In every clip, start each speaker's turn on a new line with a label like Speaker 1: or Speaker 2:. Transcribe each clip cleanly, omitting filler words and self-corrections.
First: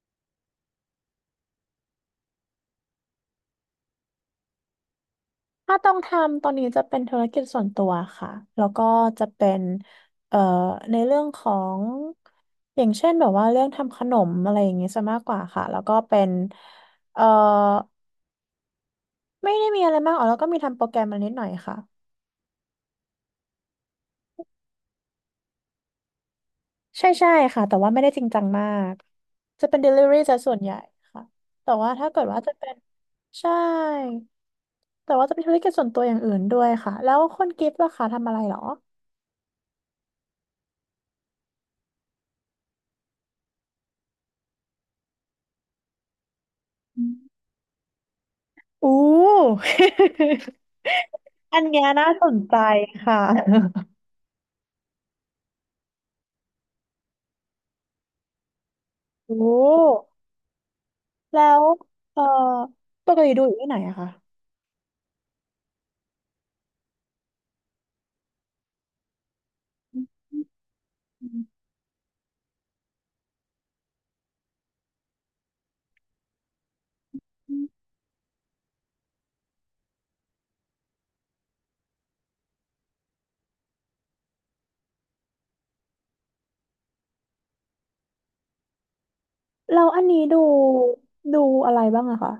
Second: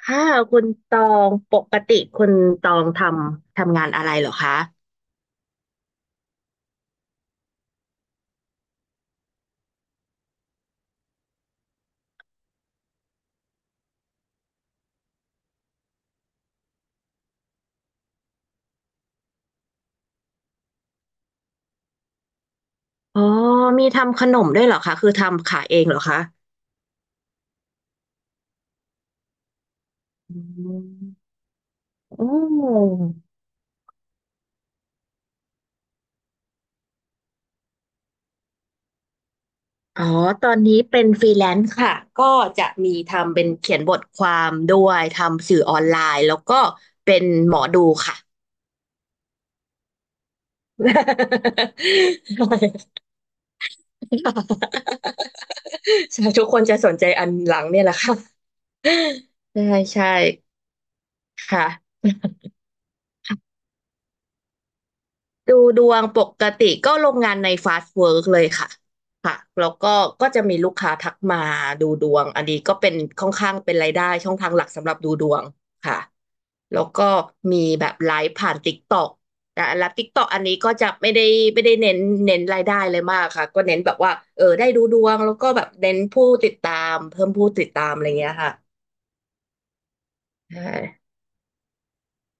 Speaker 1: ค่ะคุณตองปกติคุณตองทำงานอะไรเหรอคะ
Speaker 2: ถ้าต้องทำตอนนี้จะเป็นธุรกิจส่วนตัวค่ะ แล้วก็จะเป็นเอ่อในเรื่องของอย่างเช่นแบบว่าเรื่องทำขนมอะไรอย่างเงี้ยซะมากกว่าค่ะ แล้วก็เป็นเอ่อไม่ได้มีอะไรมากอ๋อแล้วก็มีทำโปรแกรมมานิดหน่อยค่ะ
Speaker 1: อ๋อมีทำขนมด้วยเหรอคะคือทำขายเองเหรอคะ
Speaker 2: ใช่ใช่ค่ะแต่ว่าไม่ได้จริงจังมากจะเป็น delivery
Speaker 1: อื
Speaker 2: ซะส่วนใหญ่ค่ะ
Speaker 1: ม
Speaker 2: แต่ว่าถ้า
Speaker 1: โ
Speaker 2: เกิดว่าจะเป็น
Speaker 1: อ
Speaker 2: ใช่แต่ว่าจะเป็นธุรกิจส่วนตัวอย่างอื่นด้วยค่ะแล้วคนกิฟต์ล่ะคะทำอะไรเหรอ
Speaker 1: อ๋อตอนนี้เป็นฟรีแลนซ์ค่ะก็จะมีทำเป็นเขียนบทความด้วยทำสื่อออนไลน์แล้วก็
Speaker 2: อม
Speaker 1: เป็น หมอดูค่ะ
Speaker 2: อู้ อันเนี้ยน่าสนใจ ค่ะ
Speaker 1: ใช่ทุกคนจะสนใจอันหลังเนี่ยแหละค่ะ
Speaker 2: โอ้
Speaker 1: ใช่ใช่
Speaker 2: แล้ว
Speaker 1: ค่ะ
Speaker 2: เอ่อปกติดูอยู่ที่ไหนอะคะ
Speaker 1: ดูดวงปกติก็โรงงานในฟาสต์เวิร์กเลยค่ะค่ะแล้วก็จะมีลูกค้าทักมาดูดวงอันนี้ก็เป็นค่อนข้างเป็นรายได้ช่องทางหลักสำหรับดูดวงค่ะแล้วก็
Speaker 2: อื
Speaker 1: มี
Speaker 2: ม
Speaker 1: แบบไลฟ์ผ่าน t ิ k กต k อนะแล้วติ๊กตอกอันนี้ก็จะไม่ได้เน้นรายได้เลยมากค่ะก็เน้นแบบว่าเออได้ดูดวงแล้วก็แบบเน้นผู้ติดตามเพิ่มผู้ติดตามอะไรเงี้ยค่ะ
Speaker 2: แล้วอันนี้ดู
Speaker 1: ใช่
Speaker 2: ดูอะไรบ้างอะคะ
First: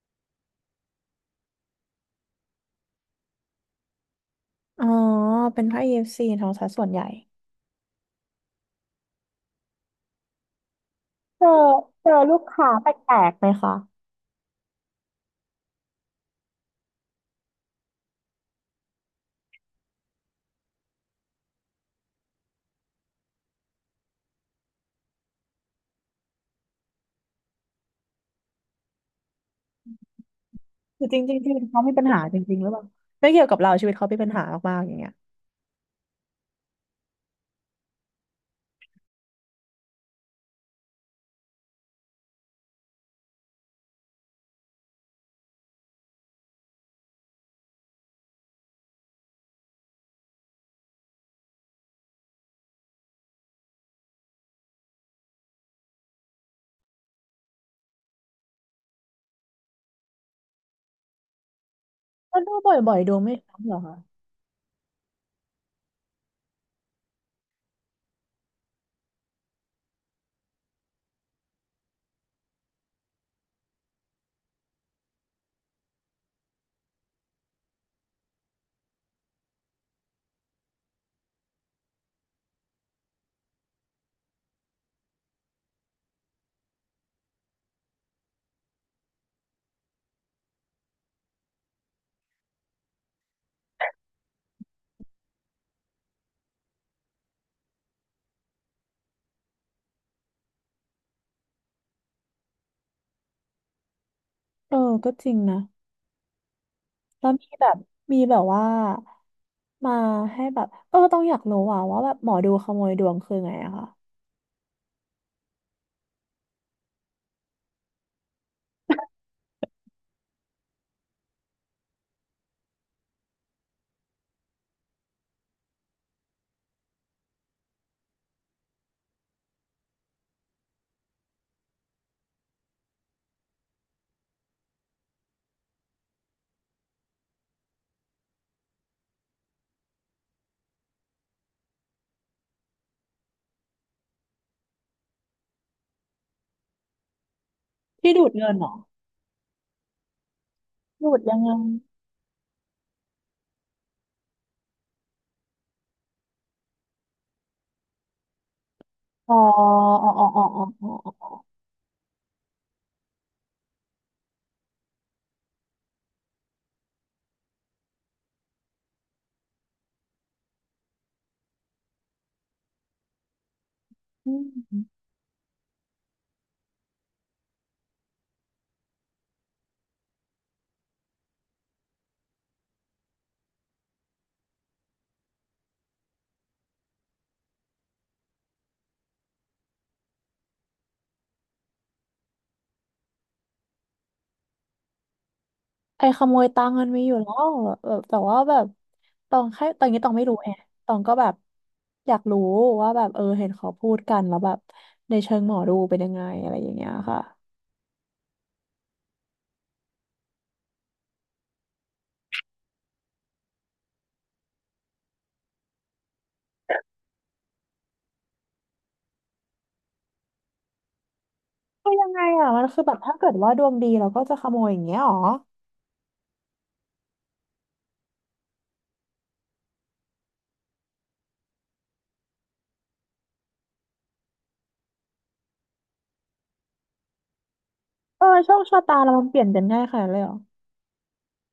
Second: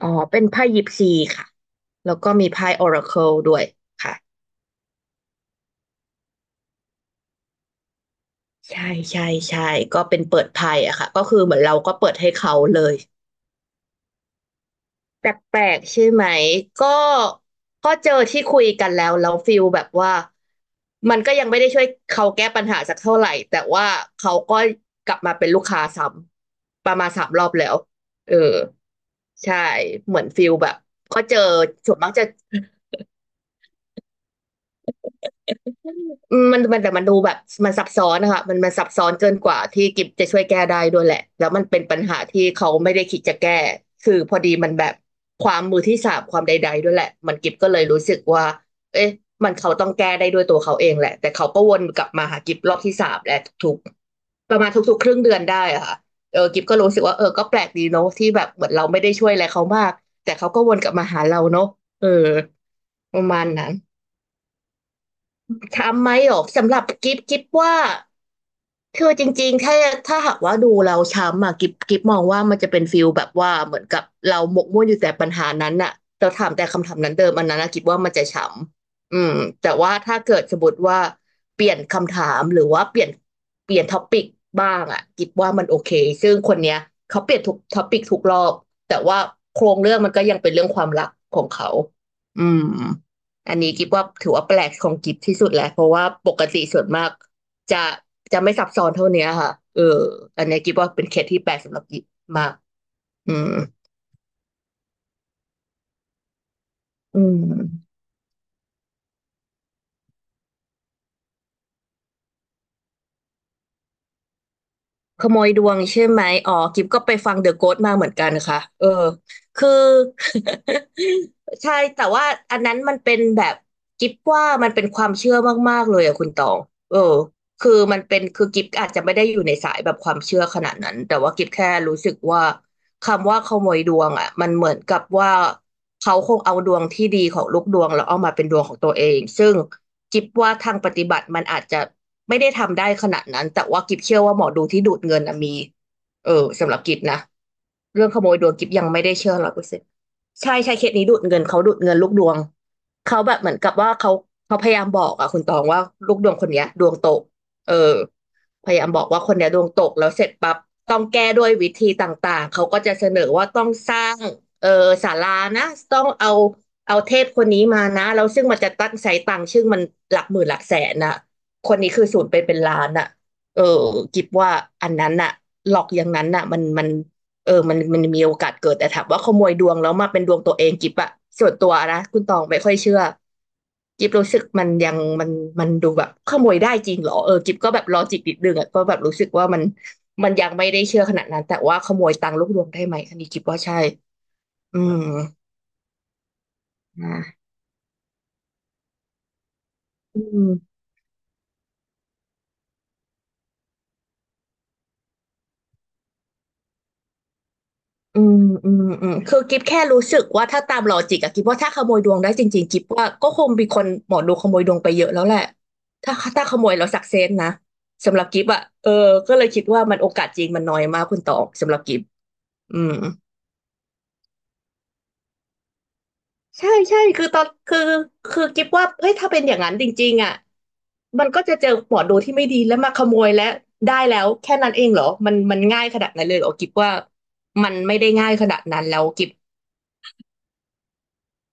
Speaker 1: อ๋อเป็นไพ่ยิปซีค่ะแล้วก็มีไพ่ออราเคิลด้วยค่ะ
Speaker 2: อ๋อ เป็นค่าย EFC ทองซะสายส่วนใหญ่
Speaker 1: ใช่ใช่ใช่ก็เป็นเปิดไพ่อะค่ะก็คือ
Speaker 2: เจอ
Speaker 1: เหมือนเราก็
Speaker 2: เจ
Speaker 1: เปิ
Speaker 2: อ
Speaker 1: ดให้
Speaker 2: ลูก
Speaker 1: เขา
Speaker 2: ค้า
Speaker 1: เล
Speaker 2: แป
Speaker 1: ย
Speaker 2: ลกๆไหมคะ
Speaker 1: แปลกๆใช่ไหมก็ก็เจอที่คุยกันแล้วฟิลแบบว่าก็ยังไม่ได้ช่วยเขาแก้ปัญหาสักเท่าไหร่แต่ว่าเขาก็กลับมาเป็นลูกค้าซ้ำประมาณสามรอบแล้วเออใช่เหมือนฟิลแบบ
Speaker 2: คือจ
Speaker 1: ก็เจ
Speaker 2: ริง
Speaker 1: อ
Speaker 2: ๆชีวิตเขา
Speaker 1: ส่
Speaker 2: มี
Speaker 1: วน
Speaker 2: ปัญ
Speaker 1: มาก
Speaker 2: หา
Speaker 1: จะ
Speaker 2: จริงๆหรือเปล่าไม่เกี่ยวกับเราชีวิตเขามีปัญหามากๆอย่างเงี้ย
Speaker 1: อืมมันแต่มันดูแบบมันซับซ้อนนะคะมันซับซ้อนเกินกว่าที่กิฟจะช่วยแก้ได้ด้วยแหละแล้วมันเป็นปัญหาที่เขาไม่ได้คิดจะแก้คือพอดีมันแบบความมือที่สามความใดๆด้วยแหละมันกิฟก็เลยรู้สึกว่าเอ๊ะมันเขาต้องแก้ได้ด้วยตัวเขาเองแหละแต่เขาก็วนกลับมาหากิฟรอบที่สามแหละทุกๆประมาณทุกๆครึ่งเดือนได้อะค่ะเออกิฟก็รู้สึกว่าเออก็แปลกดีเนาะที่แบบเหมือนเราไม่ได้ช่วยอะไรเขามากแต่เขาก็วนกลับมาหาเราเนาะเออ
Speaker 2: ก็ดูบ่อยๆดู
Speaker 1: ประ
Speaker 2: ไม่
Speaker 1: มาณ
Speaker 2: ซ้ำ
Speaker 1: นั้
Speaker 2: เห
Speaker 1: น
Speaker 2: รอคะ
Speaker 1: ทำไหมหรอสำหรับกิฟกิฟว่า คือจริงๆถ้าหากว่าดูเราช้ำอะกิฟมองว่ามันจะเป็นฟิลแบบว่าเหมือนกับเราหมกมุ่นอยู่แต่ปัญหานั้นน่ะเราถามแต่คำถามนั้นเดิมอันนั้นนะกิฟว่ามันจะช้ำอืมแต่ว่าถ้าเกิดสมมติว่าเปลี่ยนคำถามหรือว่าเปลี่ยนท็อปิกบ้างอะกิฟว่ามันโอเคซึ่งคนเนี้ยเขาเปลี่ยนทุกท็อปิกทุกรอบแต่ว่าโครงเรื่องมันก็ยังเป็นเรื่องความรักของเขาอืมอันนี้กิฟว่าถือว่าแปลกของกิฟที่สุดแหละเพราะว่าปกติส่วนมาก จะจะไม่ซับซ้อนเท่าเนี้ยค่ะเอออันเนี้ยกิ๊บว่าเป็นเคสที่แปลกสำหรับกิ๊บมากอืม
Speaker 2: เออ ก็จริงนะ
Speaker 1: อื
Speaker 2: แล้ว
Speaker 1: ม
Speaker 2: มีแบบมีแบบว่ามาให้แบบเออต้องอยากรู้อ่ะว่าแบบหมอดูขโมยดวงคือไงอะคะ
Speaker 1: ขโมยดวงใช่ไหมอ๋อกิฟก็ไปฟังเดอะโก s t มาเหมือนกันค่ะเออคือ ใช่แต่ว่าอันนั้นมันเป็นแบบกิฟว่ามันเป็นความเชื่อมากๆเลยอะคุณตองเออคือมันเป็นคือกิฟอาจจะไม่ได้อยู่ในสายแบบความเชื่อขนาดนั้นแต่ว่ากิฟแค่รู้สึกว่าคำว่าขโมยดวงอะมันเหมือนกับว่าเขาคงเอาดวงที่ดีของลูกดวงแล้วเอามาเป็นดวงของตัวเองซึ่งกิฟว่าทางปฏิบัติมันอาจจะ ไม่ได้ทำได้ขนาดนั้นแต่ว่ากิบเชื่อว่าหมอดูที่ดูดเงินนะมีเออสำหรับกิบนะ เรื่อง
Speaker 2: ที่
Speaker 1: ข
Speaker 2: ดู
Speaker 1: โม
Speaker 2: ด
Speaker 1: ยด
Speaker 2: เงิ
Speaker 1: วง
Speaker 2: นเห
Speaker 1: กิ
Speaker 2: ร
Speaker 1: ฟ
Speaker 2: อ
Speaker 1: ยังไม่ได้เชื่อ100%ใช่ใช่เคสนี้
Speaker 2: ดู
Speaker 1: ดู
Speaker 2: ด
Speaker 1: ด
Speaker 2: ยั
Speaker 1: เงิ
Speaker 2: ง
Speaker 1: น
Speaker 2: ไง
Speaker 1: เขาดูดเงินลูกดวง เขาแบบเหมือนกับว่าเขาพยายามบอกอะคุณตองว่าลูกดวงคนเนี้ยดวงตกเออพยายามบอกว่าค
Speaker 2: อ๋อ
Speaker 1: นเนี้ยดวงตกแล้
Speaker 2: อ๋อ
Speaker 1: ว
Speaker 2: อ๋
Speaker 1: เส
Speaker 2: อ
Speaker 1: ร็จ
Speaker 2: อ๋อ
Speaker 1: ปั๊บ
Speaker 2: อ๋อ
Speaker 1: ต้อง
Speaker 2: อ๋
Speaker 1: แก้
Speaker 2: อ
Speaker 1: ด้วยวิธีต่างๆเขาก็จะเสนอว่าต้องสร้างเออศาลานะต้องเอาเทพคนนี้มานะแล้วซึ่งมันจะตั้งใช้ตังค์ซึ่งมันหลักหมื่นหลักแสนน่ะคนนี้คือสูญไปนเป็นล้านน่ะเออกิบ
Speaker 2: อื
Speaker 1: ว่าอัน
Speaker 2: ม
Speaker 1: นั้นน่ะหลอกอย่างนั้นน่ะมัน เออมันมีโอกาสเกิดแต่ถามว่าขโมยดวงแล้วมาเป็นดวงตัวเองกิบอะส่วนตัวนะคุณตองไม่ค่อยเชื่อกิบรู้สึกมันยังมันมันดูแบบขโมยได้จริงเหรอเออกิบก็แบบลอจิกนิดนึงอะก็แบบรู้สึกว่ามันยังไม่ได้เชื่อขนาดนั้นแต่ว่าขโมยตังค์ลูกดวงได้ไหมอันนี้กิบว่าใช่อืม
Speaker 2: ไอ้ขโมยตังค์มันมีอยู่
Speaker 1: นะ
Speaker 2: แล้วแบบแต่ว่าแบบตองแค่ตอนนี้ตอง
Speaker 1: อื
Speaker 2: ไม่รู้
Speaker 1: ม
Speaker 2: ไงตองก็แบบอยากรู้ว่าแบบเออเห็นเขาพูดกันแล้วแบบในเชิงหมอดูเป็นยังไงอะไรอย่างเงี้ยค่ะ
Speaker 1: อืมอืมอืมคือกิฟแค่รู้สึกว่าถ้าตามลอจิกอะกิฟว่าถ้าขโมยดวงได้จริงๆกิฟว่าก็คงมีคนหมอดูขโมยดวงไปเยอะแล้วแหละถ้าขโมยแล้วสักเซนนะสำหรับกิฟอะเออก็เลยคิดว่ามันโอกาสจริงมันน้อยมากคุณตองสำหรับ
Speaker 2: คือ
Speaker 1: กิฟ
Speaker 2: ยังไงอ่ะมัน
Speaker 1: อื
Speaker 2: คือแบ
Speaker 1: ม
Speaker 2: บถ้าเกิดว่าดวงดีเราก็จะขโมยอย่างเงี้ยหรอ
Speaker 1: ใช่ใช่คือคือกิฟว่าเฮ้ยถ้าเป็นอย่างนั้นจริงๆอะมันก็จะเจอหมอดูที่ไม่ดีแล้วมาขโมยและได้แล้วแค่นั้นเองเหรอมันง่ายขนาดนั้นเลยเหรอกิฟว่ามันไม่ได้
Speaker 2: เออ
Speaker 1: ง่ายข
Speaker 2: โช
Speaker 1: นาด
Speaker 2: คชะ
Speaker 1: นั้น
Speaker 2: ตา
Speaker 1: แล้ว
Speaker 2: เรามั
Speaker 1: กิ
Speaker 2: น
Speaker 1: ฟ
Speaker 2: เปลี่ยนกันง่ายขนาดนั้นเลยเหรอ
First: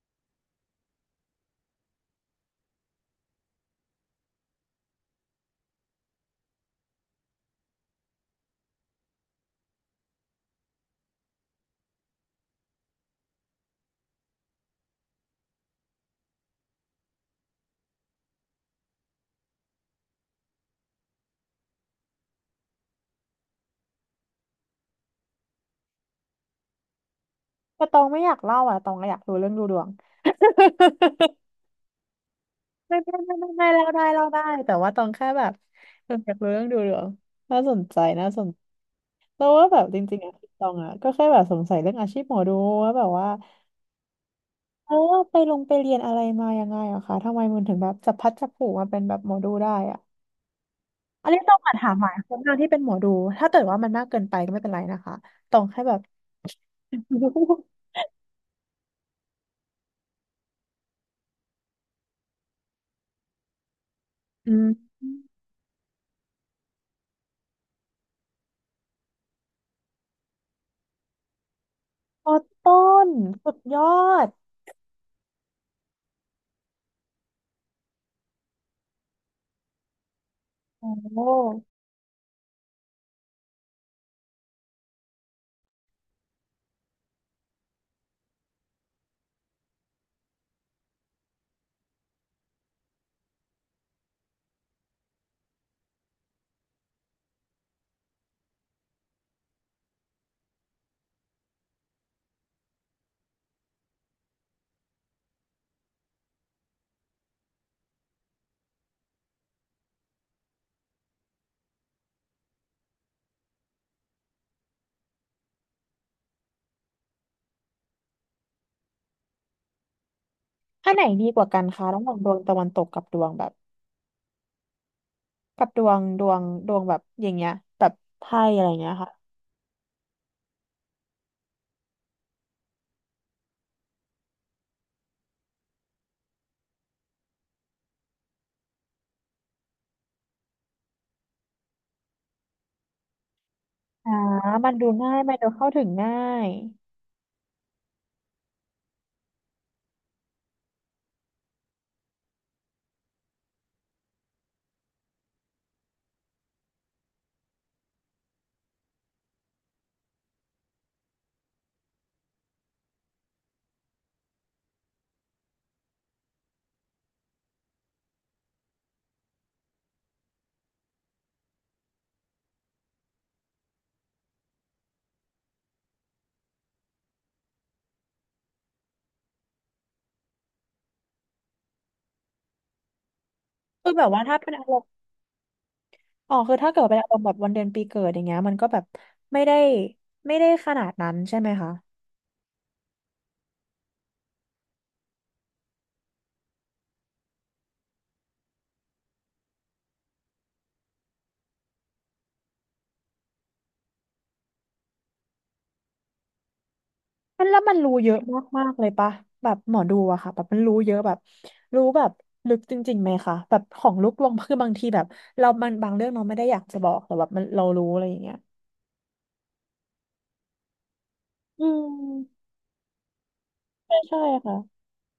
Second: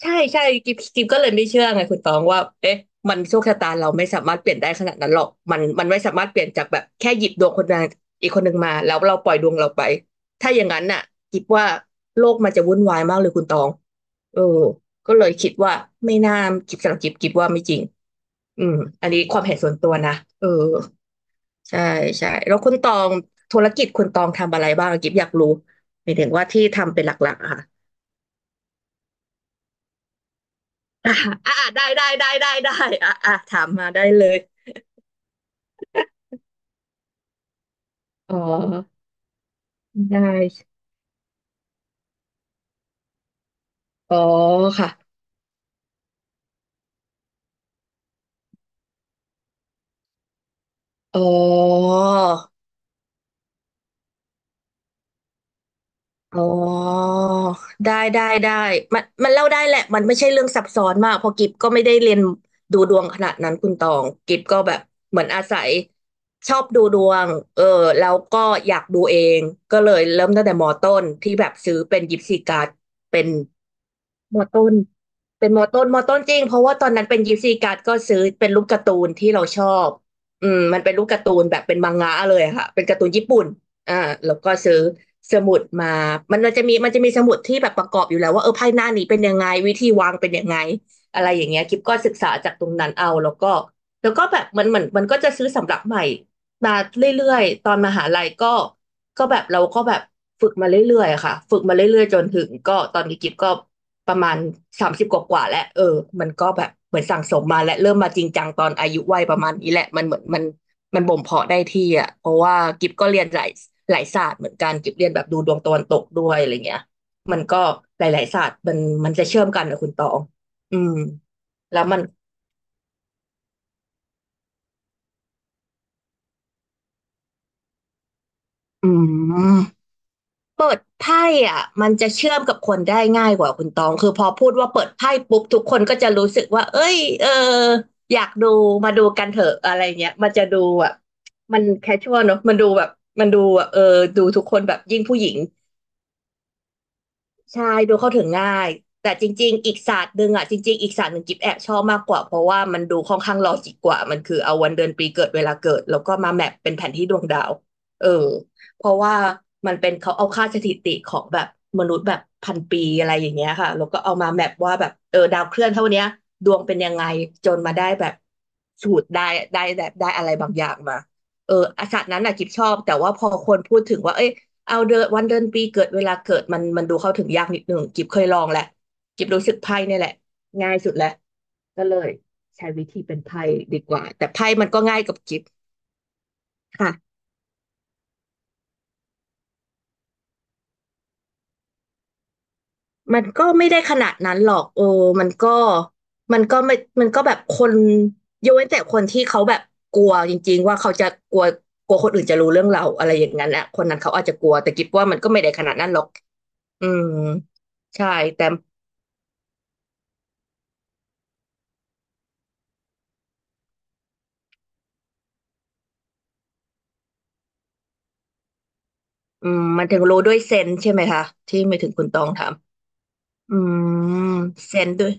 Speaker 1: ใช่ใช่กิฟก็เลยไม่เชื่อไงคุณตองว่าเอ๊ะมันโชคชะตาเราไม่สามารถเปลี่ยนได้ขนาดนั้นหรอกมันไม่สามารถเปลี่ยนจากแบบแค่หยิบดวงคนใดอีกคนหนึ่งมาแล้วเราปล่อยดวงเราไปถ้าอย่างนั้นน่ะกิฟว่าโลกมันจะวุ่นวายมากเลยคุณตองเออก็เลยคิดว่าไม่น่ากิฟสำหรับกิฟว่าไม่จริงอืมอันนี้ความเห็นส่วนตัวนะเออใช่ใช่แล้วคุณตองธุรกิจคุณตองทำอะไรบ้างกิฟอยากรู้หมายถึงว่าที่ทำเป็นหลักๆอะค่ะ
Speaker 2: แต่ตองไม่อยากเล่าอ่ะตองอยากรู้เรื่องดูดวง
Speaker 1: อ่า อ่าได้ได้ได้ได้ได้
Speaker 2: ไม่
Speaker 1: อ่า
Speaker 2: ไม่
Speaker 1: อ่า
Speaker 2: ไม่ไม่
Speaker 1: ถา
Speaker 2: ไม่
Speaker 1: ม
Speaker 2: เล่า
Speaker 1: มาได้
Speaker 2: ได้
Speaker 1: เล
Speaker 2: เล่า
Speaker 1: ย
Speaker 2: ได้แต่ว่าตองแค่แบบตองอยากรู้เรื่องดูดวงน่าสนใจน่า
Speaker 1: อ๋อ
Speaker 2: สนแล้วว่าแบบจริ
Speaker 1: ได้
Speaker 2: งๆอะตองอ่ะก็แค่แบบสงสัยเรื่องอาชีพหมอดูว่าแบบว่า
Speaker 1: อ๋อค่ะ
Speaker 2: เออไปลงไปเรียนอะไรมายังไงอะคะทำไมมันถึงแบบจับพลัดจับผลูมาเป็นแบบหมอดูได้อ่ะ
Speaker 1: อ๋อ
Speaker 2: อันนี้ต้องมาถามหมายคนหนานที่เป็นหมอดูถ้าเกิดว่ามันมากเกินไปก็ไม่เป็นไรนะคะตองแค่แบบ
Speaker 1: อ๋อได้ได้ได้มันมันเล่าได้แหละมันไม่ใช่เรื่องซับซ้อนมากเพราะกิฟก็ไม่ได้เรียนดูดวงขนาดนั้นคุณตองกิฟ
Speaker 2: อื
Speaker 1: ก็
Speaker 2: ม
Speaker 1: แบบเหมือนอาศัยชอบดูดวงเออแล้วก็อยากดูเองก็เลยเริ่มตั้งแต่มอต้นที่แบบซื้อเป็นยิป
Speaker 2: พอ
Speaker 1: ซีการ์ด
Speaker 2: ต้น
Speaker 1: เป็น
Speaker 2: สุดยอด
Speaker 1: มอต้นเป็นมอต้นมอต้นจริงเพราะว่าตอนนั้นเป็นยิปซีการ์ดก็ซื้อเป็นรูปการ์ตูนที่เราชอบอืมมันเป็นรูปการ์ตูน
Speaker 2: โอ้
Speaker 1: แบบเป็นมังงะเลยอะค่ะเป็นการ์ตูนญี่ปุ่นอ่าแล้วก็ซื้อสมุดมามันจะมีมันจะมีสมุดที่แบบประกอบอยู่แล้วว่าเออไพ่หน้านี้เป็นยังไงวิธีวางเป็นยังไงอะไรอย่างเงี้ยกิฟก็ศึกษาจากตรงนั้นเอาแล้วก็แล้วก็แบบมันเหมือนมันก็จะซื้อสำรับใหม่มาเรื่อยๆตอนมหาลัยก็แบบเราก็แบบฝึกมาเรื่อยๆอะค่ะฝึกมาเรื่อยๆจนถึงก็ตอนนี้กิฟก็ ประมาณ30กว่าๆแล้วเออมันก็แบบเหมือนสั่งสมมาและเริ่มมาจริงจังตอนอายุวัยประมาณนี้แหละมันเหมือนมันมันบ่มเพาะได้ที่อ่ะเพราะว่ากิฟก็เรียนหลายหลายศาสตร์เหมือนกันกิฟเรียนแบบดูดวงตะวันตกด้วยอะไรเงี้ยมันก็หลายๆศาสตร์มันจะเชื่อมกันนะคุณตองอื
Speaker 2: ถ้า
Speaker 1: ม
Speaker 2: ไหนดีกว่ากัน
Speaker 1: แล้ว
Speaker 2: คะ
Speaker 1: มั
Speaker 2: ระ
Speaker 1: น
Speaker 2: หว่างดวงตะวันตกกับดวงแบบกับดวงดวงดวงแบบอย่างเงี้ยแบบไพ่อะไร
Speaker 1: อื
Speaker 2: เงี้ยค่ะ
Speaker 1: ม เปิดไพ่อ่ะมันจะเชื่อมกับคนได้ง่ายกว่าคุณตองคือพอพูดว่าเปิดไพ่ปุ๊บทุกคนก็จะรู้สึกว่าเอ้ยเอออยากดูมาดูกันเถอะอะไรเงี้ยมันจะดูแบบมันแคชชวลเนอะมันดูแบบมันดูแบบเออ
Speaker 2: อ่า
Speaker 1: ดูทุกคน
Speaker 2: มั
Speaker 1: แบ
Speaker 2: น
Speaker 1: บ
Speaker 2: ดู
Speaker 1: ยิ่ง
Speaker 2: ง่า
Speaker 1: ผู้
Speaker 2: ย
Speaker 1: หญิ
Speaker 2: มั
Speaker 1: ง
Speaker 2: นดูเข้าถึงง่าย
Speaker 1: ใช่ดูเข้าถึงง่ายแต่จริงๆอีกศาสตร์หนึ่งอ่ะจริงๆอีกศาสตร์หนึ่งกิ๊บแอบชอบมากกว่าเพราะว่ามันดูค่อนข้างลอจิกกว่ามันคือเอาวันเดือนปีเกิดเวลาเกิดแล้วก็มาแมปเป็นแผนที่ดวงดาวเออเพราะว่ามันเป็นเขาเอาค่าสถิติของแบบมนุษย์แบบพันปีอะไรอย่างเงี้ยค่ะแล้วก็เอามาแมปว่าแบบเออดาวเคลื่อนเท่าเนี้ยดวงเป็นยังไงจนมาได้แบบสูตรได้ได้แบบได้อะไรบางอย่างมาเอออาศาสตร์นั้นน่ะกิบชอบแต่ว่าพอคนพูดถึงว่าเอ้ย เอาเดือนวันเดือนปีเกิดเวลาเกิดมันดูเข้าถึงยากนิดหนึ่งกิบเคยลองแหละกิบรู้สึกไพ่เนี่ยแหละง่ายสุดแหละก็เลยใช้วิธีเป็นไพ่ดี
Speaker 2: คื
Speaker 1: ก
Speaker 2: อ
Speaker 1: ว่า
Speaker 2: แบบว่า
Speaker 1: แต่
Speaker 2: ถ้า
Speaker 1: ไพ่
Speaker 2: เป็นอา
Speaker 1: มัน
Speaker 2: ร
Speaker 1: ก็
Speaker 2: มณ์
Speaker 1: ง่ายกับกิบ
Speaker 2: อ๋อคือถ้าเกิดเป็นอาร
Speaker 1: ค่ะ
Speaker 2: มณ์แบบวันเดือนปีเกิดอย่างเงี้ยมันก็แบบไม่ได้ไม่ได้ขนาดนั้นใช่ไหมคะ
Speaker 1: มันก็ไม่ได้ขนาดนั้นหรอกเออมันก็มันก็ไม่มันก็แบบคนยกเว้นแต่คนที่เขาแบบกลัวจริงๆว่าเขาจะกลัวกลัวคนอื่นจะรู้เรื่องเราอะไรอย่างนั้นอ่ะคนนั้นเขาอาจจะกลัวแต่กิบว่ามันก็ไม่ได้ขนาดนั้นหรอกอืม
Speaker 2: มันแล้วมันรู้
Speaker 1: ใช่
Speaker 2: เยอะ
Speaker 1: แต่
Speaker 2: มากๆเลยปะแบบหมอดูอะค่ะแบบมันรู้เยอะแบบรู้แบบลึกจริงๆไหมคะแบบของลูกดวงคือบางทีแบบเรามันบางเรื่องเราไม่ได้อยากจะบอกแต่แบบมันเรารู้อะไรอย่างเงี้ย
Speaker 1: อืมมันถึงรู้ด้วยเซนส์ใช่ไหมคะที่
Speaker 2: อื
Speaker 1: ไม่ถึงคุณตอง
Speaker 2: ม
Speaker 1: ถามอืม
Speaker 2: ใช่ใช่ค่ะ
Speaker 1: เซนส์ด้วย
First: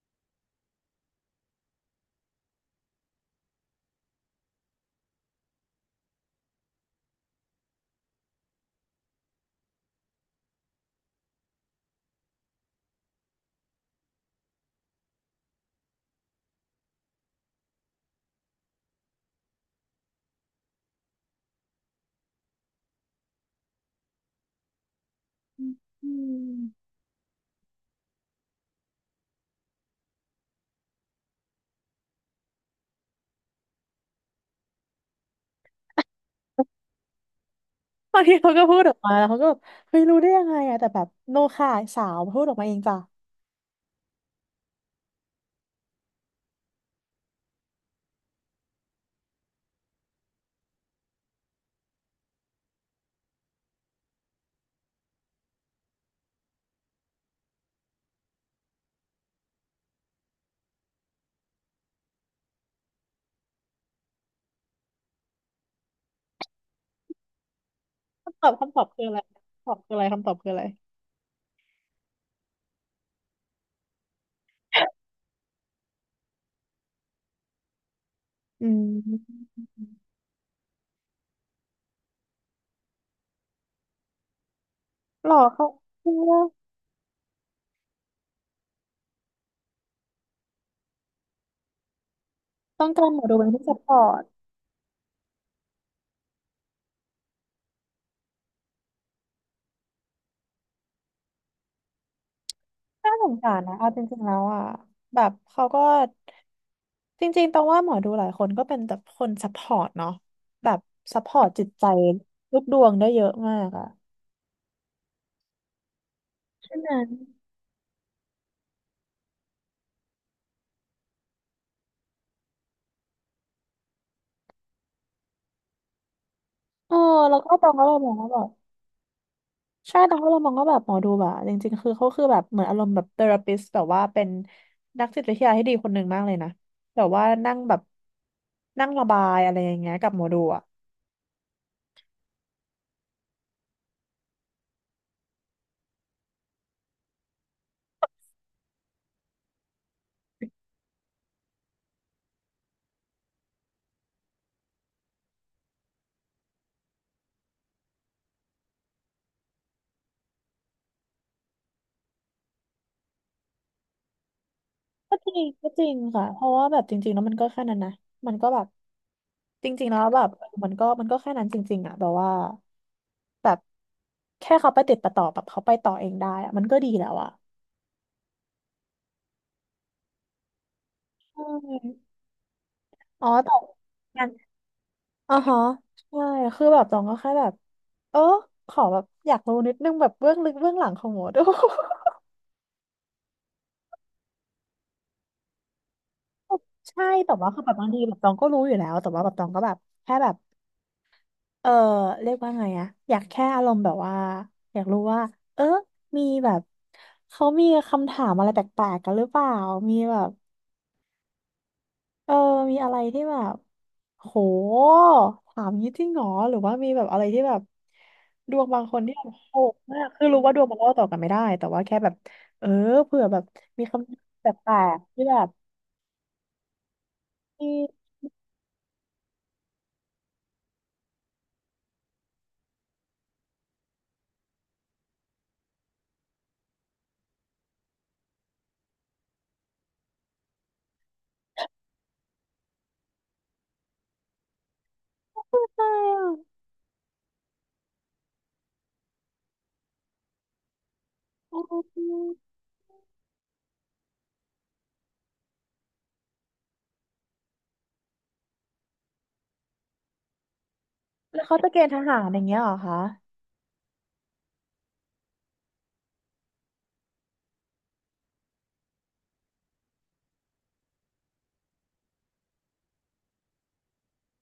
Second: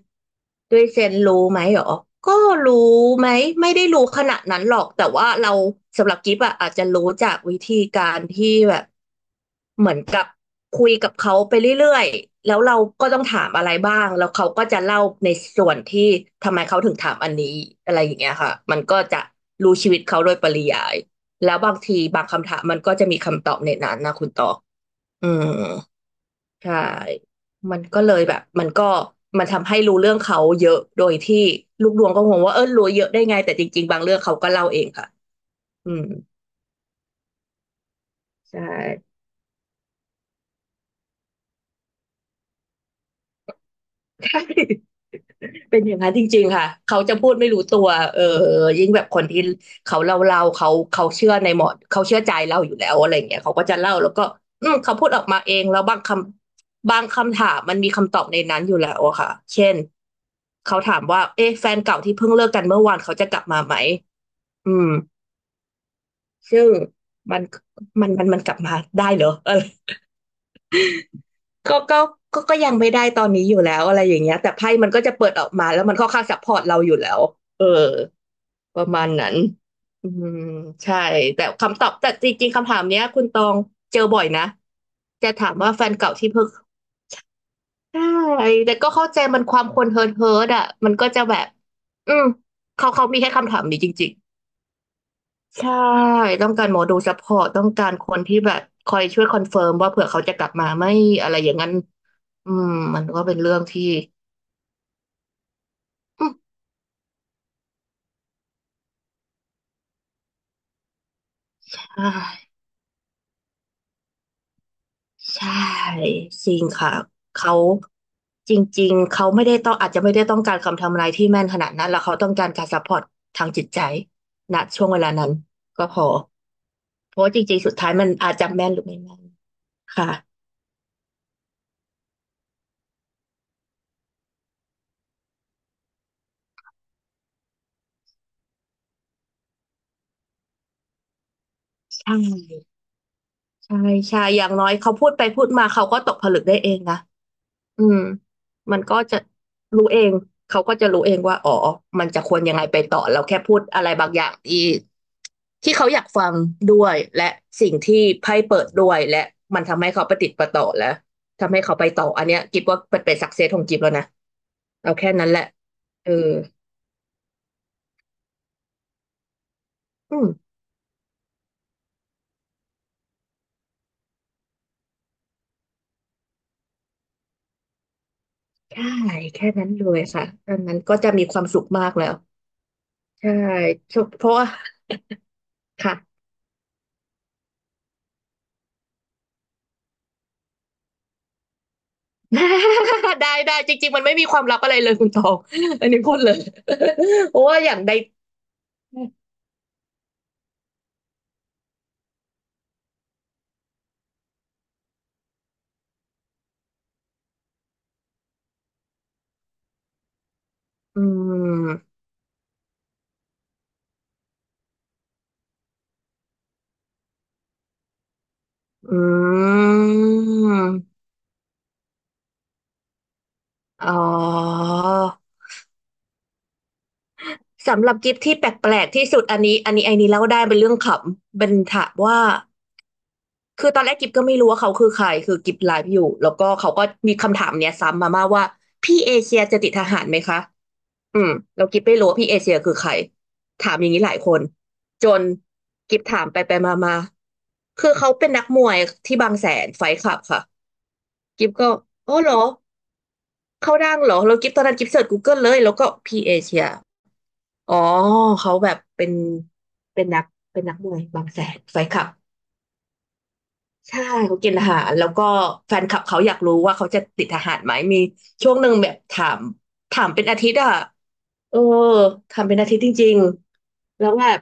Speaker 1: ด้วยเซนส์รู้ไหมเหรอก็รู้ไหมไม่ได้รู้ขนาดนั้นหรอกแต่ว่าเราสำหรับกิฟอะอาจจะรู้จากวิธีการที่แบบเหมือนกับคุยกับเขาไปเรื่อยๆแล้วเราก็ต้องถามอะไรบ้างแล้วเขาก็จะเล่าในส่วนที่ทำไมเขาถึงถามอันนี้อะไรอย่างเงี้ยค่ะมันก็จะรู้ชีวิตเขาโดยปริยายแล้วบางทีบางคำถามมันก็จะมีคำตอบในนั้นนะคุณต่อ อืม
Speaker 2: อื
Speaker 1: ใช่
Speaker 2: ม
Speaker 1: มันก็เลยแบบมันก็มันทำให้รู้เรื่องเขาเยอะโดยที่ลูกดวงก็งงว่าเออรู้เยอะได้ไงแต่จริงๆบางเรื่องเขาก็เล่าเองค่ะอืม
Speaker 2: บางทีเขา
Speaker 1: ใช่
Speaker 2: ก็พูดออกมาแล้วเขาก็แบบเฮ้ยรู้ได้ยังไงอะแต่แบบโนค่ะสาวพูดออกมาเองจ้ะ
Speaker 1: ใช่ เป็นอย่างนั้นจริงๆค่ะเขาจะพูดไม่รู้ตัวเออยิ่งแบบคนที่เขาเล่าเขาเชื่อในหมอเขาเชื่อใจเราอยู่แล้วอะไรอย่างเงี้ยเขาก็จะเล่าแล้วก็อืมเขาพูดออกมาเองแล้วบางคำถามมันมีคำตอบในนั้นอยู่แล้วอะค่ะเช่นเขาถามว่าเอ๊ะแฟนเก่าที่เพิ่งเลิกกันเมื่อวานเขาจะกลับมาไหมอืมซึ่งมันมันมันมั
Speaker 2: คำ
Speaker 1: น
Speaker 2: ตอ
Speaker 1: ก
Speaker 2: บ
Speaker 1: ลับมา
Speaker 2: คื
Speaker 1: ได้
Speaker 2: ออะไร
Speaker 1: เหรอเอะไร
Speaker 2: คำตอบคืออะไรคำตอบคืออะไร
Speaker 1: ก็ก็ก็ยังไม่ได้ตอนนี้อยู่แล้วอะไรอย่างเงี้ยแต่ไพ่มันก็จะเปิดออกมาแล้วมันค่อนข้างซัพพอร์ตเราอยู่แล้วเออ
Speaker 2: อื
Speaker 1: ประมาณนั้น
Speaker 2: ม
Speaker 1: อืมใช่แต่คำตอบแต่จริงๆคำถามเนี้ยคุณตองเจอบ่อยนะจะ
Speaker 2: หรอ
Speaker 1: ถาม
Speaker 2: เขา
Speaker 1: ว่าแฟน
Speaker 2: คิ
Speaker 1: เก่า
Speaker 2: ด
Speaker 1: ที่
Speaker 2: ว่า
Speaker 1: เพิ่งใช่แต่ก็เข้าใจมันความคนเฮิร์ทเฮิร์ทอ่ะมันก็จะแบบอืม
Speaker 2: ต้อ
Speaker 1: เขา
Speaker 2: ง
Speaker 1: เขา
Speaker 2: การห
Speaker 1: มี
Speaker 2: มอ
Speaker 1: แค่
Speaker 2: ดูเป็น
Speaker 1: คำถา
Speaker 2: ที่
Speaker 1: ม
Speaker 2: ซัพ
Speaker 1: นี้
Speaker 2: พ
Speaker 1: จ
Speaker 2: อ
Speaker 1: ริง
Speaker 2: ร์ต
Speaker 1: ๆใช่ต้องการหมอดูซัพพอร์ตต้องการคนที่แบบคอยช่วยคอนเฟิร์มว่าเผื่อเขาจะกลับมาไหมอะไรอย่างนั้น อืมมัน
Speaker 2: น่า
Speaker 1: ก็
Speaker 2: ส
Speaker 1: เป็
Speaker 2: ง
Speaker 1: น
Speaker 2: สา
Speaker 1: เรื่อ
Speaker 2: ร
Speaker 1: ง
Speaker 2: นะ
Speaker 1: ที่
Speaker 2: เอาจริงๆแล้วอ่ะแบบเขาก็
Speaker 1: อืม
Speaker 2: จริงๆตรงว่าหมอดูหลายคนก็เป็นแบบคนซัพพอร์ตเนาะแบบซัพพอร์ตจิตใจ
Speaker 1: อ่า
Speaker 2: ลูกดวงได้เยอะมากอ่ะ
Speaker 1: ใช่จริง
Speaker 2: ฉะ
Speaker 1: ค่ะ
Speaker 2: นั้น
Speaker 1: เขาจริงๆเขาไม่ได้ต้องอาจจะไม่ได้ต้องการคำทำนายที่แม่นขนาดนั้นแล้วเขาต้องการการซัพพอร์ตทางจิตใจณช่วงเวลานั้นก็พอ
Speaker 2: เออ
Speaker 1: เพราะว่า
Speaker 2: แล้
Speaker 1: จ
Speaker 2: วก็
Speaker 1: ริง
Speaker 2: ต
Speaker 1: ๆ
Speaker 2: อ
Speaker 1: สุ
Speaker 2: ง
Speaker 1: ด
Speaker 2: ก็
Speaker 1: ท้า
Speaker 2: เล
Speaker 1: ย
Speaker 2: ย
Speaker 1: มั
Speaker 2: ม
Speaker 1: น
Speaker 2: องว่า
Speaker 1: อาจ
Speaker 2: แบบ
Speaker 1: จะแม่นหรือไม่แม่น
Speaker 2: ใช่
Speaker 1: ค่ะ
Speaker 2: ตองก็เลยมองว่าแบบหมอดูแบบจริงๆคือเขาคือแบบเหมือนอารมณ์แบบเทอราปิสแบบว่าเป็นนักจิตวิทยาที่ดีคนหนึ่งมากเลยนะแบบว่านั่งแบบนั่งระบายอะไรอย่างเงี้ยกับหมอดูอ่ะ
Speaker 1: ใช่ใช่ใช่อย่างน้อยเขาพูดไปพูดมาเขาก็ตกผลึกได้เองนะ อืมมันก็จะรู้เองเขาก็จะรู้เองว่าอ๋อมันจะควรยังไงไปต่อเราแค่พูดอะไรบางอย่างที่ที่เขาอยากฟังด้วยและสิ่งที่ไพ่เปิดด้วยและมันทำให้เขาประติดประต่อและทำให้เขาไปต่ออันเนี้ยกิบว่าเป็นเป็นสักเซสของกิบแล้วนะเอาแค่
Speaker 2: ก็จ
Speaker 1: นั้น
Speaker 2: ริ
Speaker 1: แห
Speaker 2: ง
Speaker 1: ละ
Speaker 2: ก็จริง
Speaker 1: เออ
Speaker 2: ค่ะเพราะว่าแบบจริงๆแล้วมันก็แค่นั้นนะมันก็แบบจริงๆแล้ว
Speaker 1: อื
Speaker 2: แบ
Speaker 1: ม
Speaker 2: บมันก็มันก็แค่นั้นจริงๆอ่ะแบบว่าแบบแค่เขาไปติดประต่อแบบเขาไปต่อเองได้อะมันก็ดีแล้วอ่ะ
Speaker 1: ใช่แค่นั้นเลยค่ะอันนั้นก็จะมีค
Speaker 2: ใช
Speaker 1: วามสุขมากแล้
Speaker 2: ่
Speaker 1: ว
Speaker 2: อ๋อ
Speaker 1: ใช่
Speaker 2: แต่
Speaker 1: เพราะว่า
Speaker 2: อ๋อฮะ
Speaker 1: ค่ะ
Speaker 2: ใช่คือแบบตองก็แค่แบบเออขอแบบอยากรู้นิดนึงแบบเบื้องลึกเบื้องหลังของหมอดู
Speaker 1: ได้ได้จริงๆมันไม่มีความลับอะไรเลยคุณตอง อันนี้พูดเลย
Speaker 2: ใช่แต่
Speaker 1: เพราะ
Speaker 2: ว่า
Speaker 1: ว่า
Speaker 2: คือแบ
Speaker 1: อ
Speaker 2: บ
Speaker 1: ย่าง
Speaker 2: บาง
Speaker 1: ใด
Speaker 2: ทีแบบตองก็รู้อยู่แล้วแต่ว่าแบบตองก็แบบแค่แบบเออเรียกว่าไงอะอยากแค่อารมณ์แบบว่าอยากรู้ว่าเออมีแบบเขามีคำถามอะไรแปลกๆกันหรือเปล่ามีแบบ
Speaker 1: อืม
Speaker 2: เออมีอะไรที่แบบโหถามงี้จริงเหรอหรือว่ามีแบบอะไรที่แบบดวงบาง
Speaker 1: อ
Speaker 2: คนที่แบบโห
Speaker 1: ื
Speaker 2: ดมากคือรู้ว่าดวงมันเล่าต่
Speaker 1: ม
Speaker 2: อกันไม่ได้แต่ว่าแค่แบบเออเผื่อแบบมี
Speaker 1: อ๋
Speaker 2: ค
Speaker 1: อ
Speaker 2: ำแปลกๆที่แบบมี
Speaker 1: สำหรับกิฟที่แปลกๆที่สุดอันนี้อันนี้ไอ้นี้เล่าได้เป็นเรื่องขำเป็นถามว่าคือตอนแรกกิฟก็ไม่รู้ว่าเขาคือใครคือกิฟไลฟ์อยู่แล้วก็เขาก็มีคำถามเนี้ยซ้ำมาว่าพี่เอเชียจะติดทหารไหมคะ อืมเรากิ๊บไม่รู้ว่าพี่เอเชียคือใครถามอย่างนี้หลายคนจน
Speaker 2: อะไร
Speaker 1: กิ๊บ
Speaker 2: อ่
Speaker 1: ถามไปไป
Speaker 2: ะ
Speaker 1: มามาคือเขาเป็นนักมวยที่บางแสนไฟท์คลับค่ะกิบ
Speaker 2: โ
Speaker 1: ก็อ๋อ
Speaker 2: อ
Speaker 1: เหรอเขาดังเหรอแล้วกิบตอนนั้นกิบเสิร์ช Google เลยแล้วก็พี่เอเชียอ๋อเขาแบบเป็นนักเป็นนักมวยบาง
Speaker 2: แล้
Speaker 1: แส
Speaker 2: วเขา
Speaker 1: น
Speaker 2: จะเก
Speaker 1: ไฟ
Speaker 2: ณ
Speaker 1: ท์
Speaker 2: ฑ์
Speaker 1: ค
Speaker 2: ท
Speaker 1: ลับ
Speaker 2: หารอย่างเงี้ยเหรอคะ
Speaker 1: ใช่เขากินอาหารแล้วก็แฟนคลับเขาอยากรู้ว่าเขาจะติดทหารไหมมีช่วงหนึ่งแบบถามเป็นอาทิตย์อะ เออทำเป็นอาทิตย์จริงๆแล้วแบบ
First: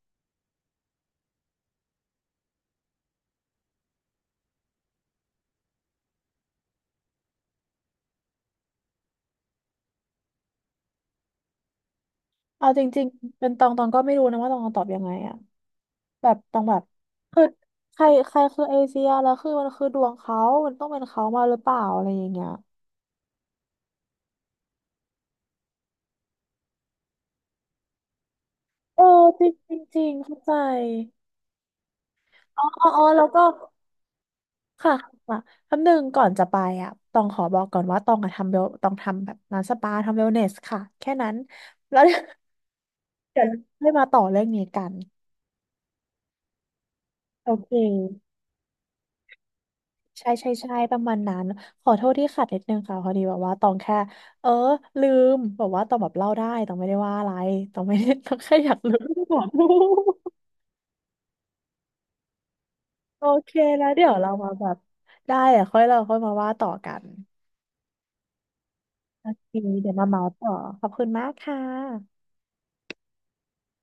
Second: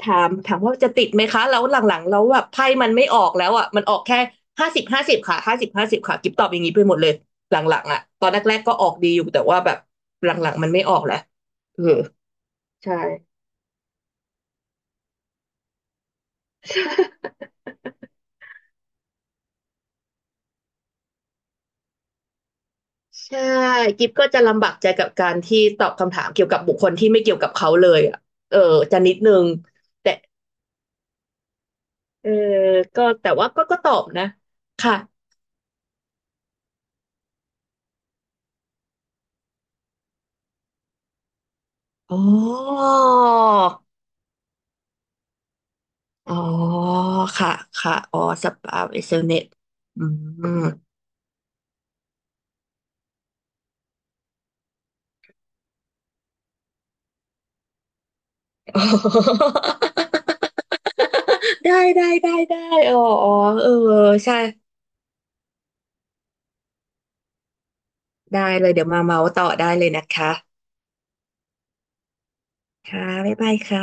Speaker 1: ถามว่าจะติดไหมคะแล้วหลังๆแล้วแบบไพ่มันไม่ออกแล้วอ่ะมันออกแค่ห้าสิบห้าสิบค่ะห้าสิบห้าสิบค่ะกิ๊บตอบอย่างนี้ไปหมดเลยหลังๆอ่ะตอนแรกๆก็ออกดีอยู่แต่ว่าแบบหลังๆมันไม่ออกแล้วเออ
Speaker 2: เอาจ
Speaker 1: ใช่
Speaker 2: ริงๆเป็นตองตองก็ไม่รู้นะว่าตองตอบยังไงอะแบบตองแบบคือ ใครใครคือเอเชียแล้วคือมันคือดวงเขามันต้องเป็นเขามาหรือเปล่าอะไรอย่างเงี้ย
Speaker 1: ใช่กิฟก็จะลำบากใจกับการที่ตอบคำถามเกี่ยวกับบุคคลที่ไม่เกี่ยวกับเขาเลยอ่ะเออจะ
Speaker 2: เออ
Speaker 1: นิดนึ
Speaker 2: จ
Speaker 1: ง
Speaker 2: ริงจริงจริ
Speaker 1: แต่
Speaker 2: งเข้าใจ
Speaker 1: เออ
Speaker 2: อ๋ออ๋ออ๋
Speaker 1: ก็
Speaker 2: อแล้ว
Speaker 1: แต่
Speaker 2: ก็
Speaker 1: ว่าก็ก็ตอบนะ
Speaker 2: ค่ะ
Speaker 1: ค่ะ
Speaker 2: ค่ะคำหนึ่งก่อนจะไปอ่ะตองขอบอกก่อนว่าตองอะทำเวลตองทำแบบร้านสปาทำเวลเนสค่ะแค่นั้นแล้วเดี๋
Speaker 1: อ๋
Speaker 2: ยว
Speaker 1: อ
Speaker 2: เดค่อยมาต่อเรื่องนี้กัน
Speaker 1: อ๋อ
Speaker 2: โอ
Speaker 1: ค่ะ
Speaker 2: เค
Speaker 1: ค่ะอ๋อสปาเอเซอเน็ตอื
Speaker 2: ใช่
Speaker 1: ม
Speaker 2: ใช่ใช่ประมาณนั้นขอโทษที่ขัดนิดนึงค่ะพอดีแบบว่าตองแค่เออลืมแบบว่าตองแบบเล่าได้ตองไม่ได้ว่าอะไรตองไม่ได้ ตองแค่อยา ก
Speaker 1: อ๋อ
Speaker 2: รู้ ขอโทษ
Speaker 1: ได้ได้ได้ได้อ๋อ
Speaker 2: โอ
Speaker 1: อ๋อ
Speaker 2: เค
Speaker 1: เออ
Speaker 2: แล้วเดี๋ยวเรา
Speaker 1: ใช่
Speaker 2: มาแบบได้อะค่อยเราค่อยมาว่าต่อกัน
Speaker 1: ได้เลยเดี๋ยวมาเมา
Speaker 2: โอ
Speaker 1: ส์ต่
Speaker 2: เค
Speaker 1: อได้เล
Speaker 2: เดี๋
Speaker 1: ย
Speaker 2: ยว
Speaker 1: นะ
Speaker 2: มาเมา
Speaker 1: คะ
Speaker 2: ส์ต่อ ขอบคุณมากค่ะ
Speaker 1: ค่ะบ๊ายบายค่ะ